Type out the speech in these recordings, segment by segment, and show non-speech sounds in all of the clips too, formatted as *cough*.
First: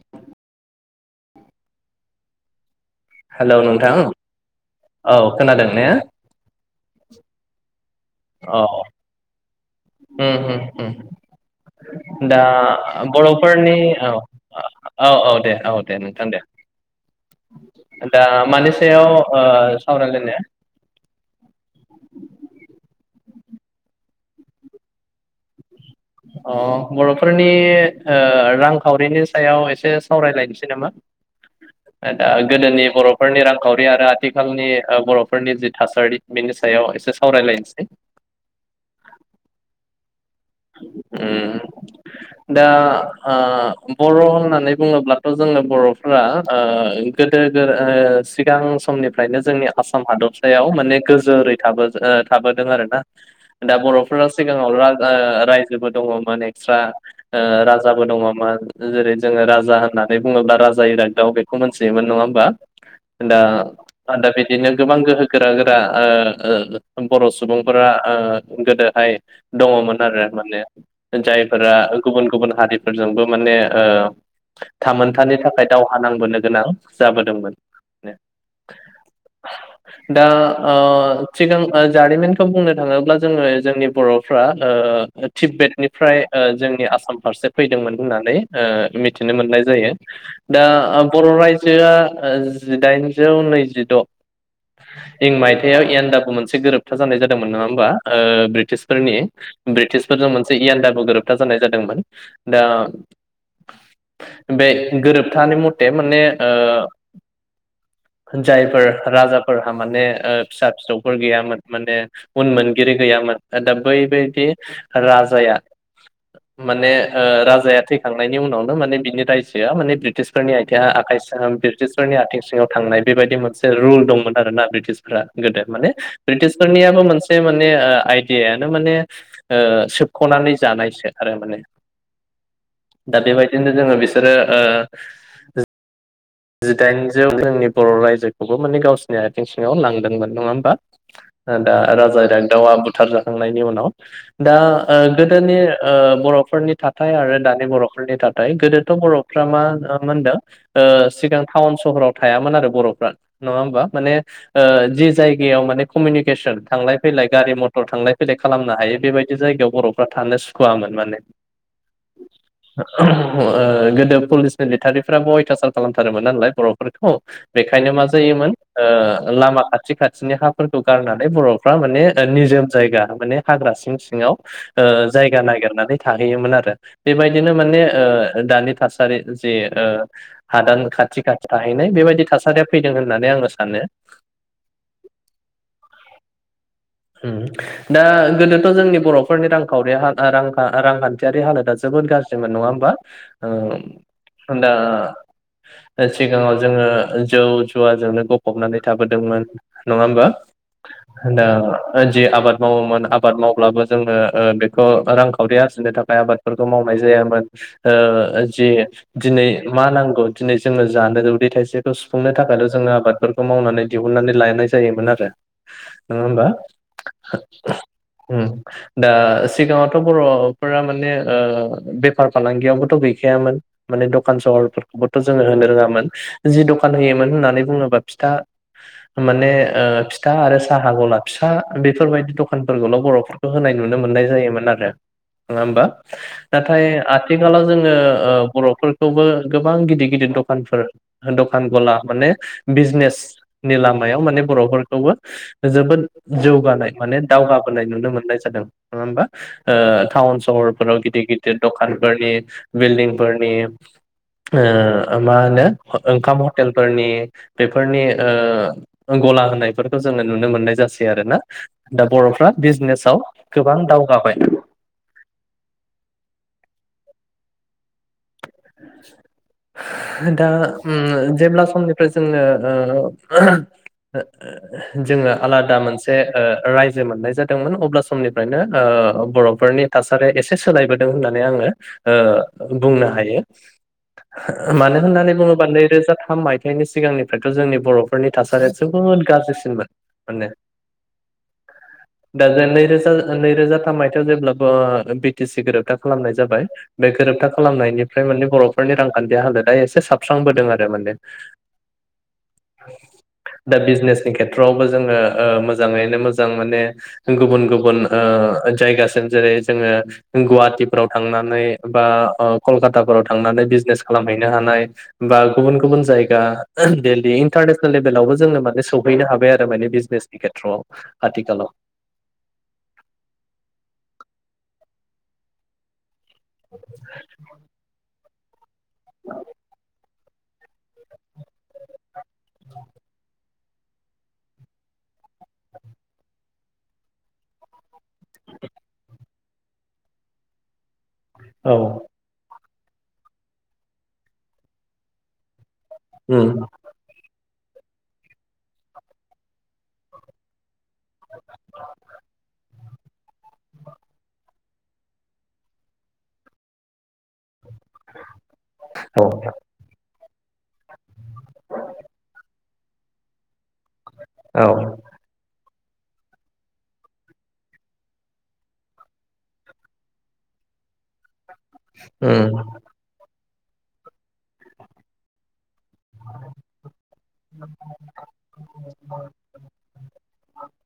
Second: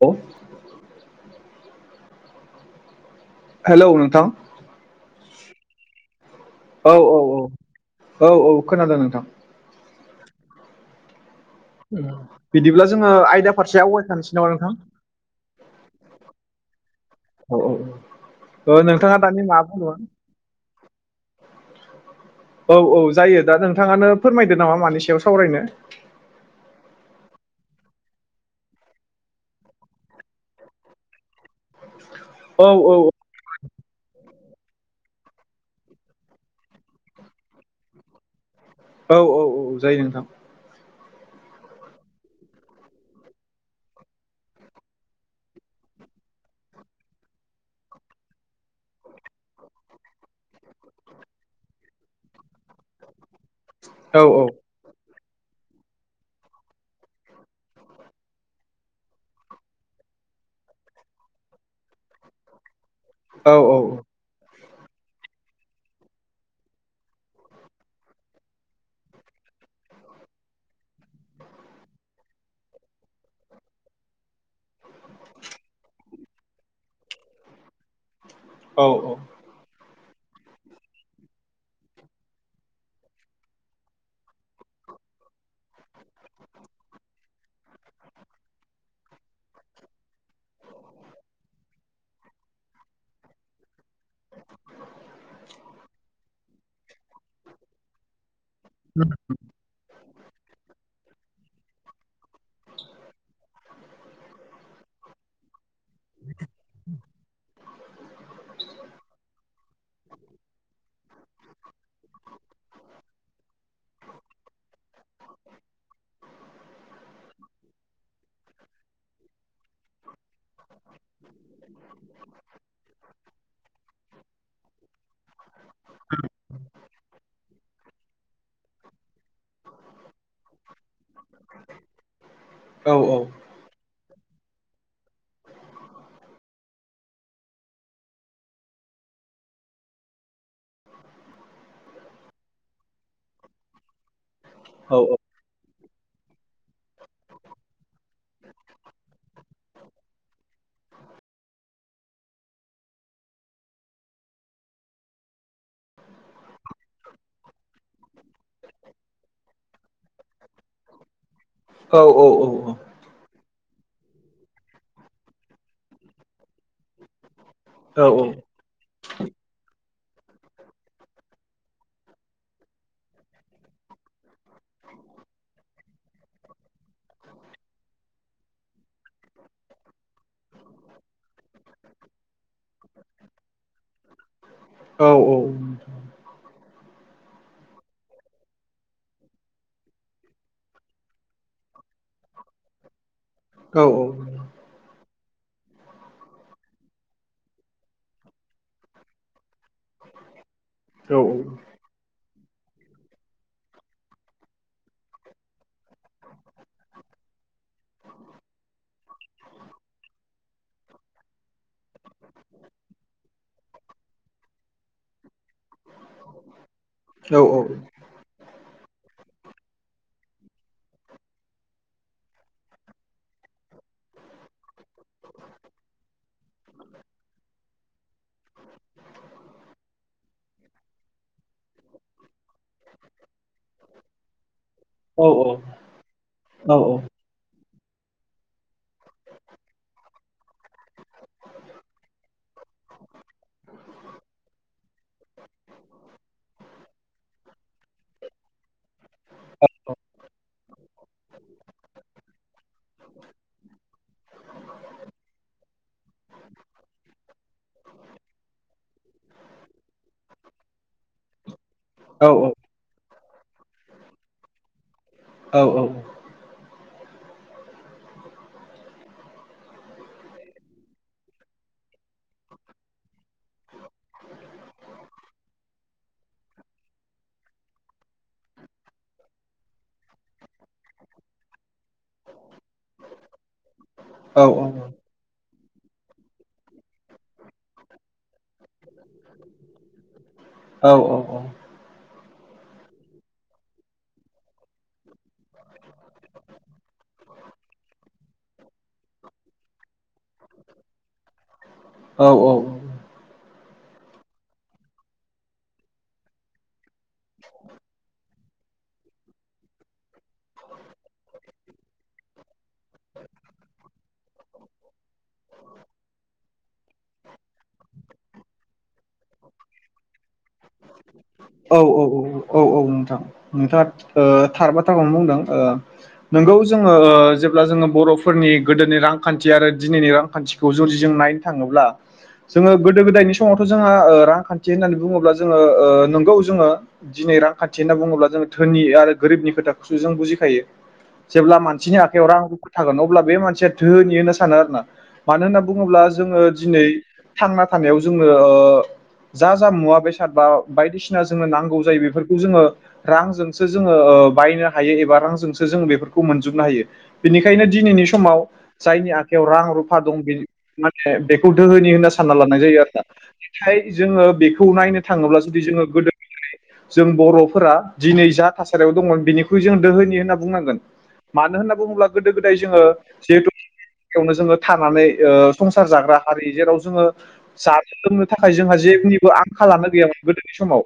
अ। हेल' नोंथां। औ खोनादों ने? औ औ औ। औ औ खोनादों नोंथां। होम होम होम। दा बिदिब्ला जोङो आयदा फारसे बर'फोरनि औ आवगायखानोसै नामा नोंथां औ औ दे औ दे नोंथां दे दा मानि ओ सायाव नोंथाङा दानि ओ मा बुंदोंमोन सावरायलायनो? औ औ जायो। दा नोंथाङानो फोरमायदो नामा मानि सायाव सावरायनो। अ बर'फोरनि ओ रांखावरिनि सायाव एसे सावरायलायनोसै नामा? दा औ गोदोनि औ बर'फोरनि रांखावरि आरो आथ थिखालनि बर'फोरनि जि थासारि बिनि सायाव एसे सावरायलायनोसै। औ औ औ जायो नोंथां। ओम दा ओ बर' होननानै बुङोब्लाथ' जोङो बर'फोरा ओ गोदो सिगां समनिफ्रायनो जोंनि आसाम हादरसायाव माने गोजोरै थाबो थाबो दों आरो ना दा औ बर'फोरा औ सिगाङाव राज दा रायजोबो दङमोन एक्सट्रा ओ राजाबो दङमोन जेरै जोङो राजा होननानै बुङोब्ला राजा इरागदआव बेखौ मोनथियोमोन नङा होमबा? दा औ औ *unintelligible* बिदिनो गोबां गोहो गोरा गोरा ओ ओबर' सुबुंफोरा ओ गोदोहाय दङमोन आरो। माने जायफोरा गुबुन गुबुन हारिफोरजोंबो माने ओ थामोनथानि थाखाय दावहा नांबोनो गोनां जाबोदोंमोन। औ औ। दा ओ सिगां जारिमिनखौ बुंनो थाङोब्ला जोङो जोंनि बर'फ्रा ओ तीब्बेतनिफ्राय जोंनि ओ आसाम फारसे फैदोंमोन होननानै ओ मिथ थिनो मोननाय जायो दा आ बर' राज्योया जिडाइनजौ नैजिड' इं मायथाइयाव एन्याडाबु मोनसे गोरोबथा जानाय जादोंमोन नङा ओम्बा ओ बृ टिश फोरनि ब्रिटिश से इयानडाबु गोरोबथा जानाय जादोंमोन दा बे गोरोबथानि मथे माने ओ जायफोर राजाफोरहा माने ओ फिसा फिसौफोर गैयामोन माने उन मोनगिरि गैया राजाया माने ओ राजाया थैखांनायनि उनावनो माने बिनि रायजोआ माने ब्रिटिसफोरनि *unintelligible* आखाइ सिङाव ब्रिटिशफोरनि आथिं सिङाव थांनाय बेबायदि मोनसे रुल दंमोन आरोना ब्रिटिसफोरा गोदो माने ब्रिटिशफोरनियाबो मोनसे मानै आइदिया दा माने ओ सोबख'नानै जानायसो आरो माने औ दा औ बेबायदिनो जोङो बेस आरो ओ ओम जिडाइनजौ *unintelligible* जोंनि बर' रायजोखौबो माने गावसोरनि आथिं सिङाव लांदोंमोन नङा होम *unintelligible* दा राजा *unintelligible* दाउआ बुथार जाखांनायनि उनाव दा ओ गोदोनि ओ बर'फोरनि थाथाइ आरो दानि बर'फोरनि थाथाइ गोदोथ' बर'फ्रा मा होनदों ओ सिगां टाउन सह'राव थायामोन आरो बर'फ्रा नङा होमबा माने ओ जि जायगायाव माने कमिनिकेसन थांलाय फैलाय गारि मथर थांलाय फैलाय खालामनो हायो बेबायदि जायगायाव बर'फ्रा थानो सुखुवामोन माने औ औ औ औ ओ गोदो पुलिस मिलिटारिफोराबो अयथासार खालामथारोमोन नालाय बर'फोरखौ बेखायनो मा जायोमोन ओ लामा खाथि खाथिनि हाफोरखौ गारनानै बर'फ्रा माने निजोम जायगा माने हाग्रा सिं सिङाव ओ जायगा नागिरनानै थाहैयोमोनआरो बेबायदिनो माने ओ दानि थासारि जे ओ हादान खाथि खाथि थाहैनाय बेबायदि थासारिया फैदों होननानै आङो सानो हुम दा गोदोथ' जोंनि बर'फोरनि रांखावरिया *unintelligible* रां रांखान्थियारि हालोदा जोबोद गाज्रिमोन नङा होमबा ओ दा सिगाङाव जोङो जौ जुवाजोंनो गफबनानै थाबोदोंमोन नङा होमबा होनदा जि आबाद मावोमोन आबाद मावब्लाबो जोङो-ओ बेखौ रांखावरि आरजिनो थाखाय आबादफोरखौ मावनाय जायामोन ओ जि दिनै मा नांगौ दिनै जोङो जानो उदै थाइसेखौ सुफुंनो थाखायल' जोङो आबादफोरखौ मावनानै दिहुननानै लानाय जायोमोन आरो नङा होमबा *inaudible* उम दा सिगाङावथ' बर'फोरा माने ओ बेफार फालांगियावबोथ' गैखायामोन माने दखान सहरफोरखौबोथ' जोङो होनो रोङामोन जि दखान होयोमोन होननानै बुङोबा फिथा माने फिथा आरो साहा गला फिसा बेफोर बायदि दखानफोरखौल' बर'फोरखौ होनाय नुनो मोननाय जायोमोनआरो औ औ नाथाय आथिखालाव जोङो ओ बर'फोरखौबो गोबां गिदिर गिदिर दखानफोर दखान गला माने बिजनेसनि लामायाव माने बर'फोरखौबो जोबोद जौगानाय माने दावगाबोनाय नुनो मोननाय जादों नङा होमबा ओ टाउन सहरफोराव गिदिर गिदिर दखानफोरनि बिलदिंफोरनि ओ मा होनो ओंखाम हटेलफोरनि बेफोरनि ओ गला होनायफोरखौ जोङो नुनो मोननाय जास *unintelligible* आरो ना दा बर'फ्रा बिजनेसाव गोबां दावगाबाय *inaudible* दा उम जेब्ला समनिफ्राय जोङो ओ *inaudible* जोङो आलादा मोनसे रायजो मोननाय जादोंमोन अब्ला समनिफ्रायनो ओ बर'फोरनि थासारिया एसे सोलायबोदों होननानै आङो ओ बुंनो हायो *unintelligible* मानो होननानै बुङोबा नैरोजा थाम मायथाइनि सिगांनिफ्राइथ' जोंनि बर'फोरनि थासारिया जोबोद गाज्रिसिनमोन माने औ औ औ दा जों नैरोजा नैरोजा थाम मायथाइयाव जेब्लाबो ओ बि टि सि गोरोबथा खालामनाय जाबाय बे गोरोबथा खालामनायनि फ्राय माने बर'फोरनि रांखान्थि हालोदा एसे साबस्रांबोदों आरो माने औ औ औ दा बिजनेसनि खेत्रआवबो जोङो ओ मोजाङैनो मोजां माने गुबुन गुबुन ओ जायगासिम जेरै जोङो गुवाहाटिफ्राव थांनानै बा टाफोराव थांनानै बिजनेस खालामहैनो हानाय बा गुबुन गुबुन जायगा दिल्ली इन्टारनेसनेल लेभेलावबो जोंनो माने सौहैनो हाबाय आरो माने बिजनेसनि खेथ्र'आव आथिखालाव औ औ औ नोंथां नोंथाङा ओ थार बाथ्राखौनो बुंदों ओ नोंगौ जोङो ओ जेब्ला जोङो बर'फ फोरनि गोदोनि रांखान्थि आरो दिनैनि रांखान्थिखौ जुदि जों नायनो थाङोब्ला जोङो गोदो गोदायनि स समावथ' जोंहा ओ रांखान्थि होन्नानै बुङोब्ला जोङो ओ नंगौ जोङो दिनै रांखान्थि होननानै बुङोब्ला जों धोनि आरो गोरिबनि खोथाखौसो जों बुजिखायो। जेब्ला औ मानसिनि आखायाव रां रु थागोन अब्ला बे मानसिया धोनि होनो सानो आरोना मानो होनोब बुङोब्ला जोङो उम दिनै थांना थानायाव जोङो ओ जा जामुवा बेसाद बा बायदिसिना जोङो नांगौ जायो बेफोरखौ जोङो रांजोंसो जोङो ओ बायनो हायो एबा रांजोंसो जोङो बेफोरखौ मोनजोबनो हायो बिनिख खायनो दिनैनि समाव जायनि औ आखाइायाव रां रुफा दं बि माने बेखौ दोहोनि होनना सानना लानाय जायो आरो ना? फाय जोङो बेखौ औ नायनो थाङोब्ला जुदि जोङो गोदोनिफ्रायनो जों बर'फोरा दिनै जा थासारियाव दंमोन बेनिख्रुइ जों दोहोनि होनना बुंनांगोन। मानो होनना बुङोब्ला गोदो गोदाय उम, जोङो जिहेथु बेवनो जोङो थानानै ओ संसार जाग्रा हारि जेराव जोङो जानो लोंनो थाखाय जोंहा जेनिबो आंखाल लानो गैयामोन गोदोनि समाव।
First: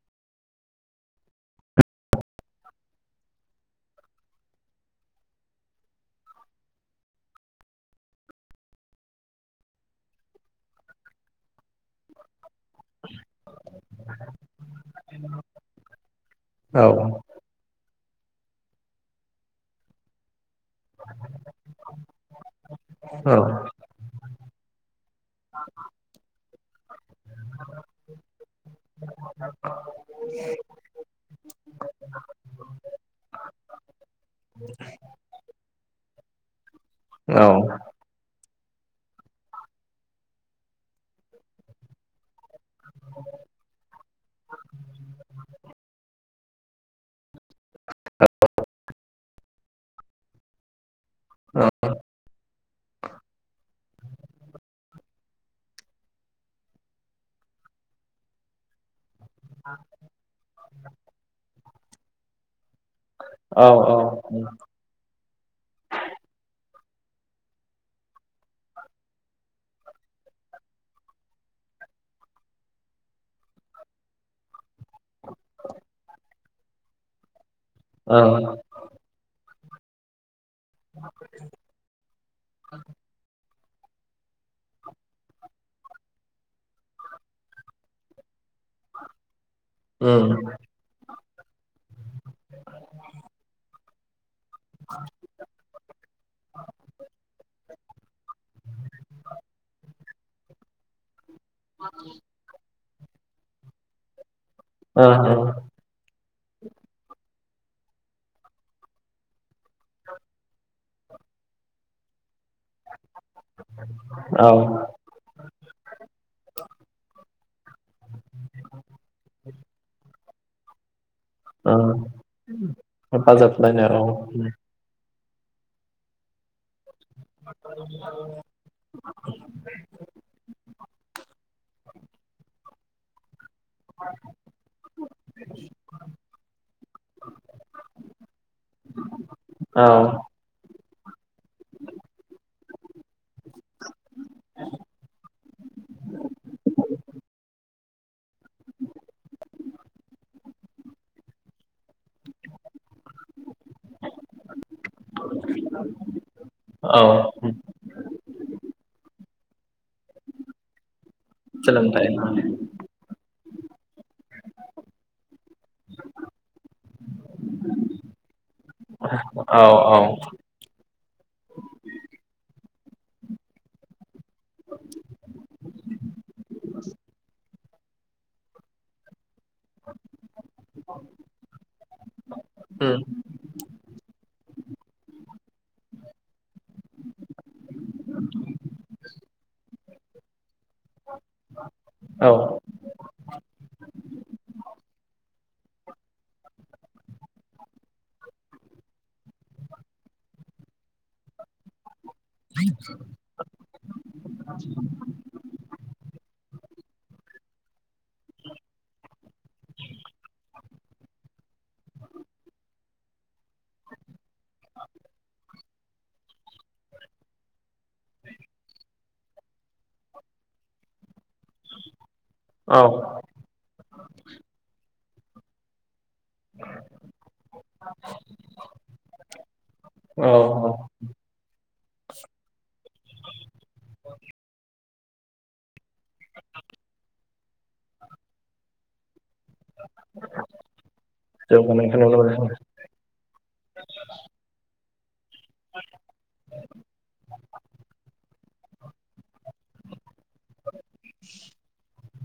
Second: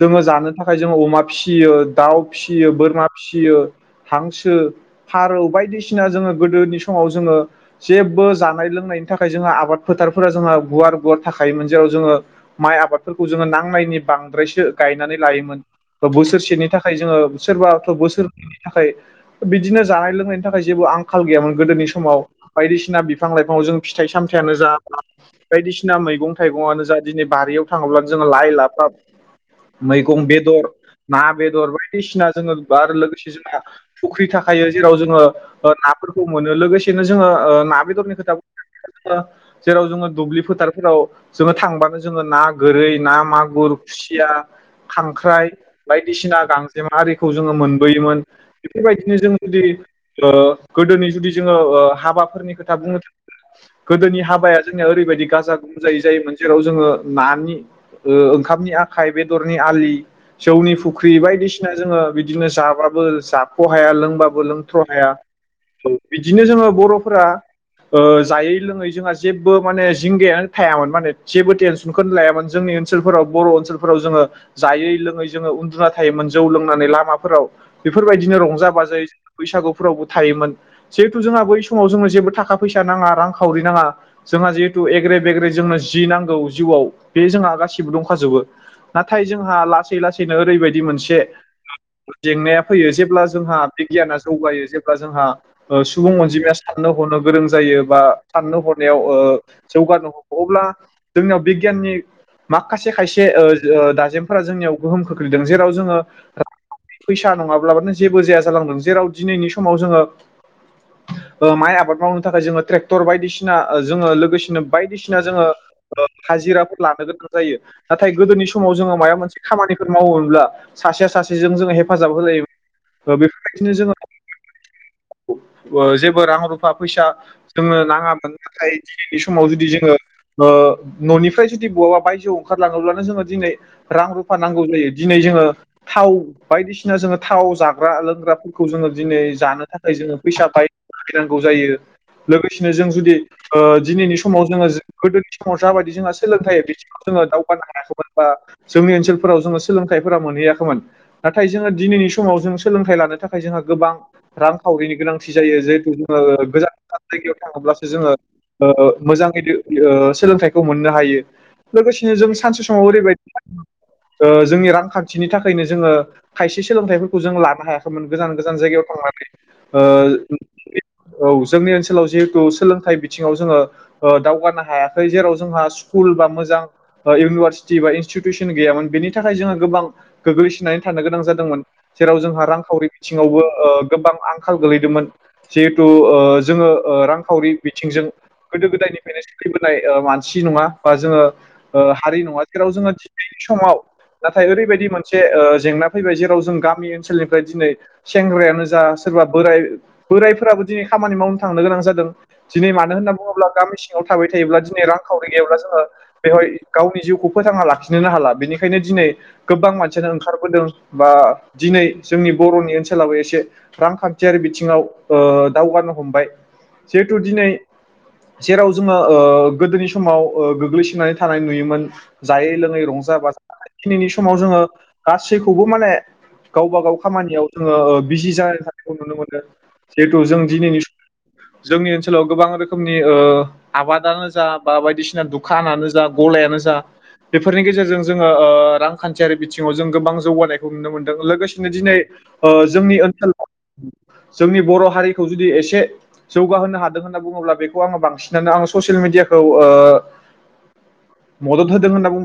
जोङो जानो थाखाय जोङो अमा फिसियो दाउ फिसियो बोरमा फिसियो हांसो फारौ बायदिसिना जोङो गोदोनि समाव जोङो जेबो जानाय लोंनायनि थाखाय जोंहा आबाद फोथारफोरा जोंहा गुवार गुवार थाखोमोन जेराव जोङो माइ आबादफोरखौ जोङो नांनायनि बांद्रायसो गायनानै लायोमोन। बोसोरसेनि औ थाखाय जोङो सोरबा बोसोरैनि थाखाय बिदिनो जानाय लोंनायनि नि थाखाय जेबो आंखाल गैयामोन गोदोनि समाव। बायदिसिना बिफां लाइफां जों फिथाइ सामथाययानो जा बायदिसिना मैगं थाइगंआनो जा दिनै बारियाव थाङोब्लानो जोङो लाइ लाफाब मैगं बेदर ना बेदर बायदिसिना जोङो आरो लोगोसे जोंहा फुख्रि थाखायो जेराव जोङो ओ नाफोरखौ मोनो लोगोसे बेनो जोङो औ ओ ना बेदरनि खोथा जेराव जोङो दुब्लि फोथारफोराव जोङो थांबानो जोङो ना गोरै, ना, मागुर, खुसिया, खांख्राइ बायदिसिना गांजे आरिखौ जोङो मोन बोयोमोन इफोरबायदिनो जों जुदि ओ गोदोनि जुदि जोङो हाबाफोरनि खोथा बुंनो थाङोब्ला गोदोनि हाबाया जोंनिया ओरैबायदि गाजा गोमजायै जायोमोन जेराव जोङो नानि ओंखामनि खाइ बेदरनि आलि जौनि फु्रि बायदिसि सिना जोङो बिदिनो जाबाबो बो जाख औ हाया लोंबाबो उम, लोंथ्र' हाया बिदिनो जोङो बर' जायै लोङै जोंहा जेबो माने जिंगायानो थायामोन माने जेबो टेनसनखौनो लायामोन जोंनि ओनसोलफोराव बर' ओनसोलफोराव जोङो जायै लोङै जोङो उन्दुना थायोमोन जौ लोंनानै लामाफोराव बेफोरबायदिनो रंजा बाजायै बैसागुफोरावबो थायोमोन जिहेथु जोंहा बै समाव जोंनो जेबो थाखा फैसा नाङा रां खावरि नाङा जोंहा जिहुथे एग्रे बेग्रे जोंनो जि नांगौ जिउआव बे जोंहा गासिबो दंखाजोबो नाथाय जोंहा लासै लासैनो ओरैबायदि मोनसे *unintelligible* जेंनाया फैयो जेब्ला जोंहा बिगियान जौगायो जेब्ला जोंहा सुबुं अनजिमाया साननो हनो गोरों जायो बा साननो हनायाव जौगानो हमो अब्ला जोंनियाव बिगियाननि माखासे खायसे खायसे दजेमफोरा जोंनिया गोहोम ओ खोख्लैदों जेराव जोङो फैसा नङाब्लानो जेबो जाया जालांदों जेराव दिनैनि समाव जोङो माइ आबाद मावनो थाखाय जोङो ट्रेक्टर टर बायदिसिना जोङो औ लोगोसेनो बायदिसिना जोङो हाजिराफोर लानो गोनां जायो नाथाय गोदोनि समाव जोङो माबा मोनसे खामानिफोर मावोमोनब्ला सासेआ सासे जोङो ओ हेफाजाब होलाय हेफाजाब बेफोरबायदिनो होलायनाय जोङो औ जेबो रां रुफा फैसा जोङो नाङामोन नाथाय दिनैनि समाव जुदि जोङो न'निफ्राय जुदि बहाबा बायजोआव ओंखारलाङोब्लानो जोङो दिनै रां रुफा नांगौ जायो दिनै जोङो थाव बायदिसिना जोङो थाव जाग्रा लोंग्राफोरखौ जोङो दिनै जानो थाखाय जोङो औ फैसाखौहाय खैनांगौ जायो लोगोसेनो जों जुदि ओ दिनैनि समाव जोङो जो गोदोनि समाव जाबायदि जोंहा सोलोंथायाइ बिथिङाव जोङो दावगानो हायाखै। बा जोंनि ओनसोल जोंयो सोलोंथायफोरा मोनहैयाखैमोन नाथाय जोङो दिनैनि समाव जों सोलोंथाय लानो थाखाय जोंहा गोबां रांखावरिनि गोनांथि जायो जेहेथु जोङो गोजान गोजान औ जायगायाव थाङोब्लासो जोङो ओ मोजांनायदो। इओ सोलोंथाइखौ मोननो हायो सोलोंथाइ लोगोसेनो जों सानसे समाव ओरैबाय ओ जोंनि रांखान्थिनि थाखायनो जोङो खायसे सोलोंथाइफोरखौ जों लानो हायाखैमोन गोजान गोजान जायगायाव थांनानै औ औ ओ औ जोंनि ओनसोलाव जिहेतु सोलोंथाइ बिथिङाव जोङो ओ दावगानो हायाखै जेराव जोंहा स्कुल बा मोजां ओ इउनिभारसि थि भारिनस सुथुसु फिन गैयामोन बेनिथ थाखाय जोंहा गोबां गोग्लैसोनानै थानो गोनां जादोंमोन जेराव जोंहा रांखावरि उम, बिथिङावबो ओ गोबां आंख थाव गोलैदोंमोन। जिहेथु ओ जोङो ओ रांखावरि बिथिंजों गोदो गोदायनिफ्रायनो सोलिबोनाय ओ मानसि नङा। बा जोङो ओ हारि औ नङा जेराव जोङोदि दिनैनि समाव। नाथाय ओरैबायदि मोनसे ओ जेंना फैबाय जेराव जों गामि ओनसोलनिफ्राय दिनै सेंग्रायानो जा सोरबा बोराय बोरायफोराबो दिनै खामानि मावनो थांनो गोनां जादों। दिनै मानो होनना बुङोब्ला गामि सिङाव थाबाय थायोब्ला दिनै रांखावरि गैयोब्ला जोङो बेवहाय गावनि जिउखौ फोथांना लाखि नोलो हाला बेनिखायनो दिनै गोबां मानसियानो ओंखारबोदों बा दिनै जोंनि बर'नि ओनसोलाबो एसे रांखान्थियारि बिथिङाव ओ दावगानो हमबाय जिहेथु दिनै जेराव जोङो ओ गोदोनि समाव ओयो गोग्लैसोनानै थानाय नुयोमोन जाय औ रै रंजा बाजा दाखालि दिनैनि समाव जोङो गासैखौबो माने गावबा गाव खामानियाव जोङो ओ बिजि जानाय थानायखौ नुनो मोनो जिहेथु जों औ दिनैनि स जोंनि ओनसोलाव गोबां रोखोमनि ओ आबादानो जा बा बायदिसिना दुखानानो जा गलायानो जा बेफोरनि गेजेरजों जोङो ओ रांखान्थियारि बिथिङाव जों गोबां जौगानायखौ नुनो मोन जों लोगोसेनो दिनै जौगानायखौ नुनो मोनो ओ जोंनि ओनसोल जोंनि बर' हारिखौ जुदि एसे जौगाहोनो हादों होनना बुङोब्ला बेखौ आङो बांसिनानो आङो ससियेल मिडियाखौ ओ मदद होदों होनना बुं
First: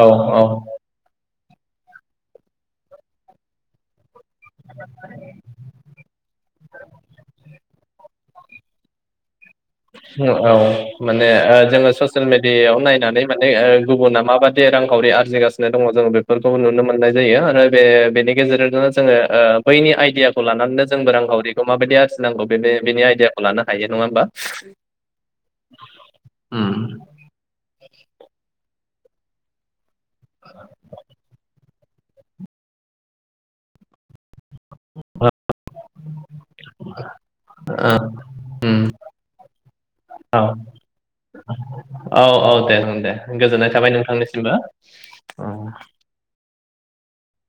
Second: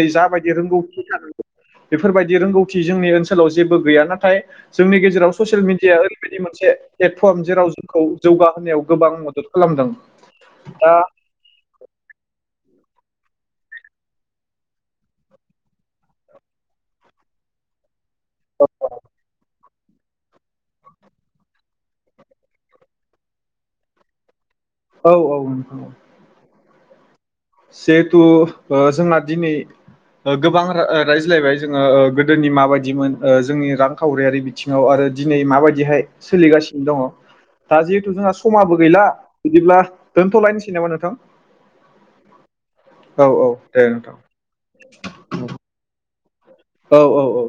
औ औ सिन औ दा माने ओ जोङो ससियेल मिडियायाव नाय नानै माने ओ गुबुना माबादि रांखावरि आरजिगासिनो दङ जों बेफोरखौबो नुनो मोननाय जायो आरो बे बेनि गेजेरजोंनो जोङो ओयो बैनि आइदियाखौ लानानैनो जोंबो रांखावरिखौ माबायदि आरजिनांगौ बेनि बेनि आइडियाखौ लानो हायो नङा होमबा? औ औ नोंथां। उम जिहेथु ओ जोंना दिनै ओ गोबां ओ रायज्लायबाय जोङो ओ गोदोनि माबायदिमोन ओ जोंनि रांखावरियारि बिथिङाव आरो दिनै माबायदिहाय सोलिगासिनो दङ'। ओ दा जिहेथु जोंहा उम समाबो गैला बिदिब्ला औ दोनथ'लायनोसै नामा नोंथां? औ औ दे दे औ औ गोजोननाय दे थाबाय नोंथां नोंथांनिसिमबो। औ औ औ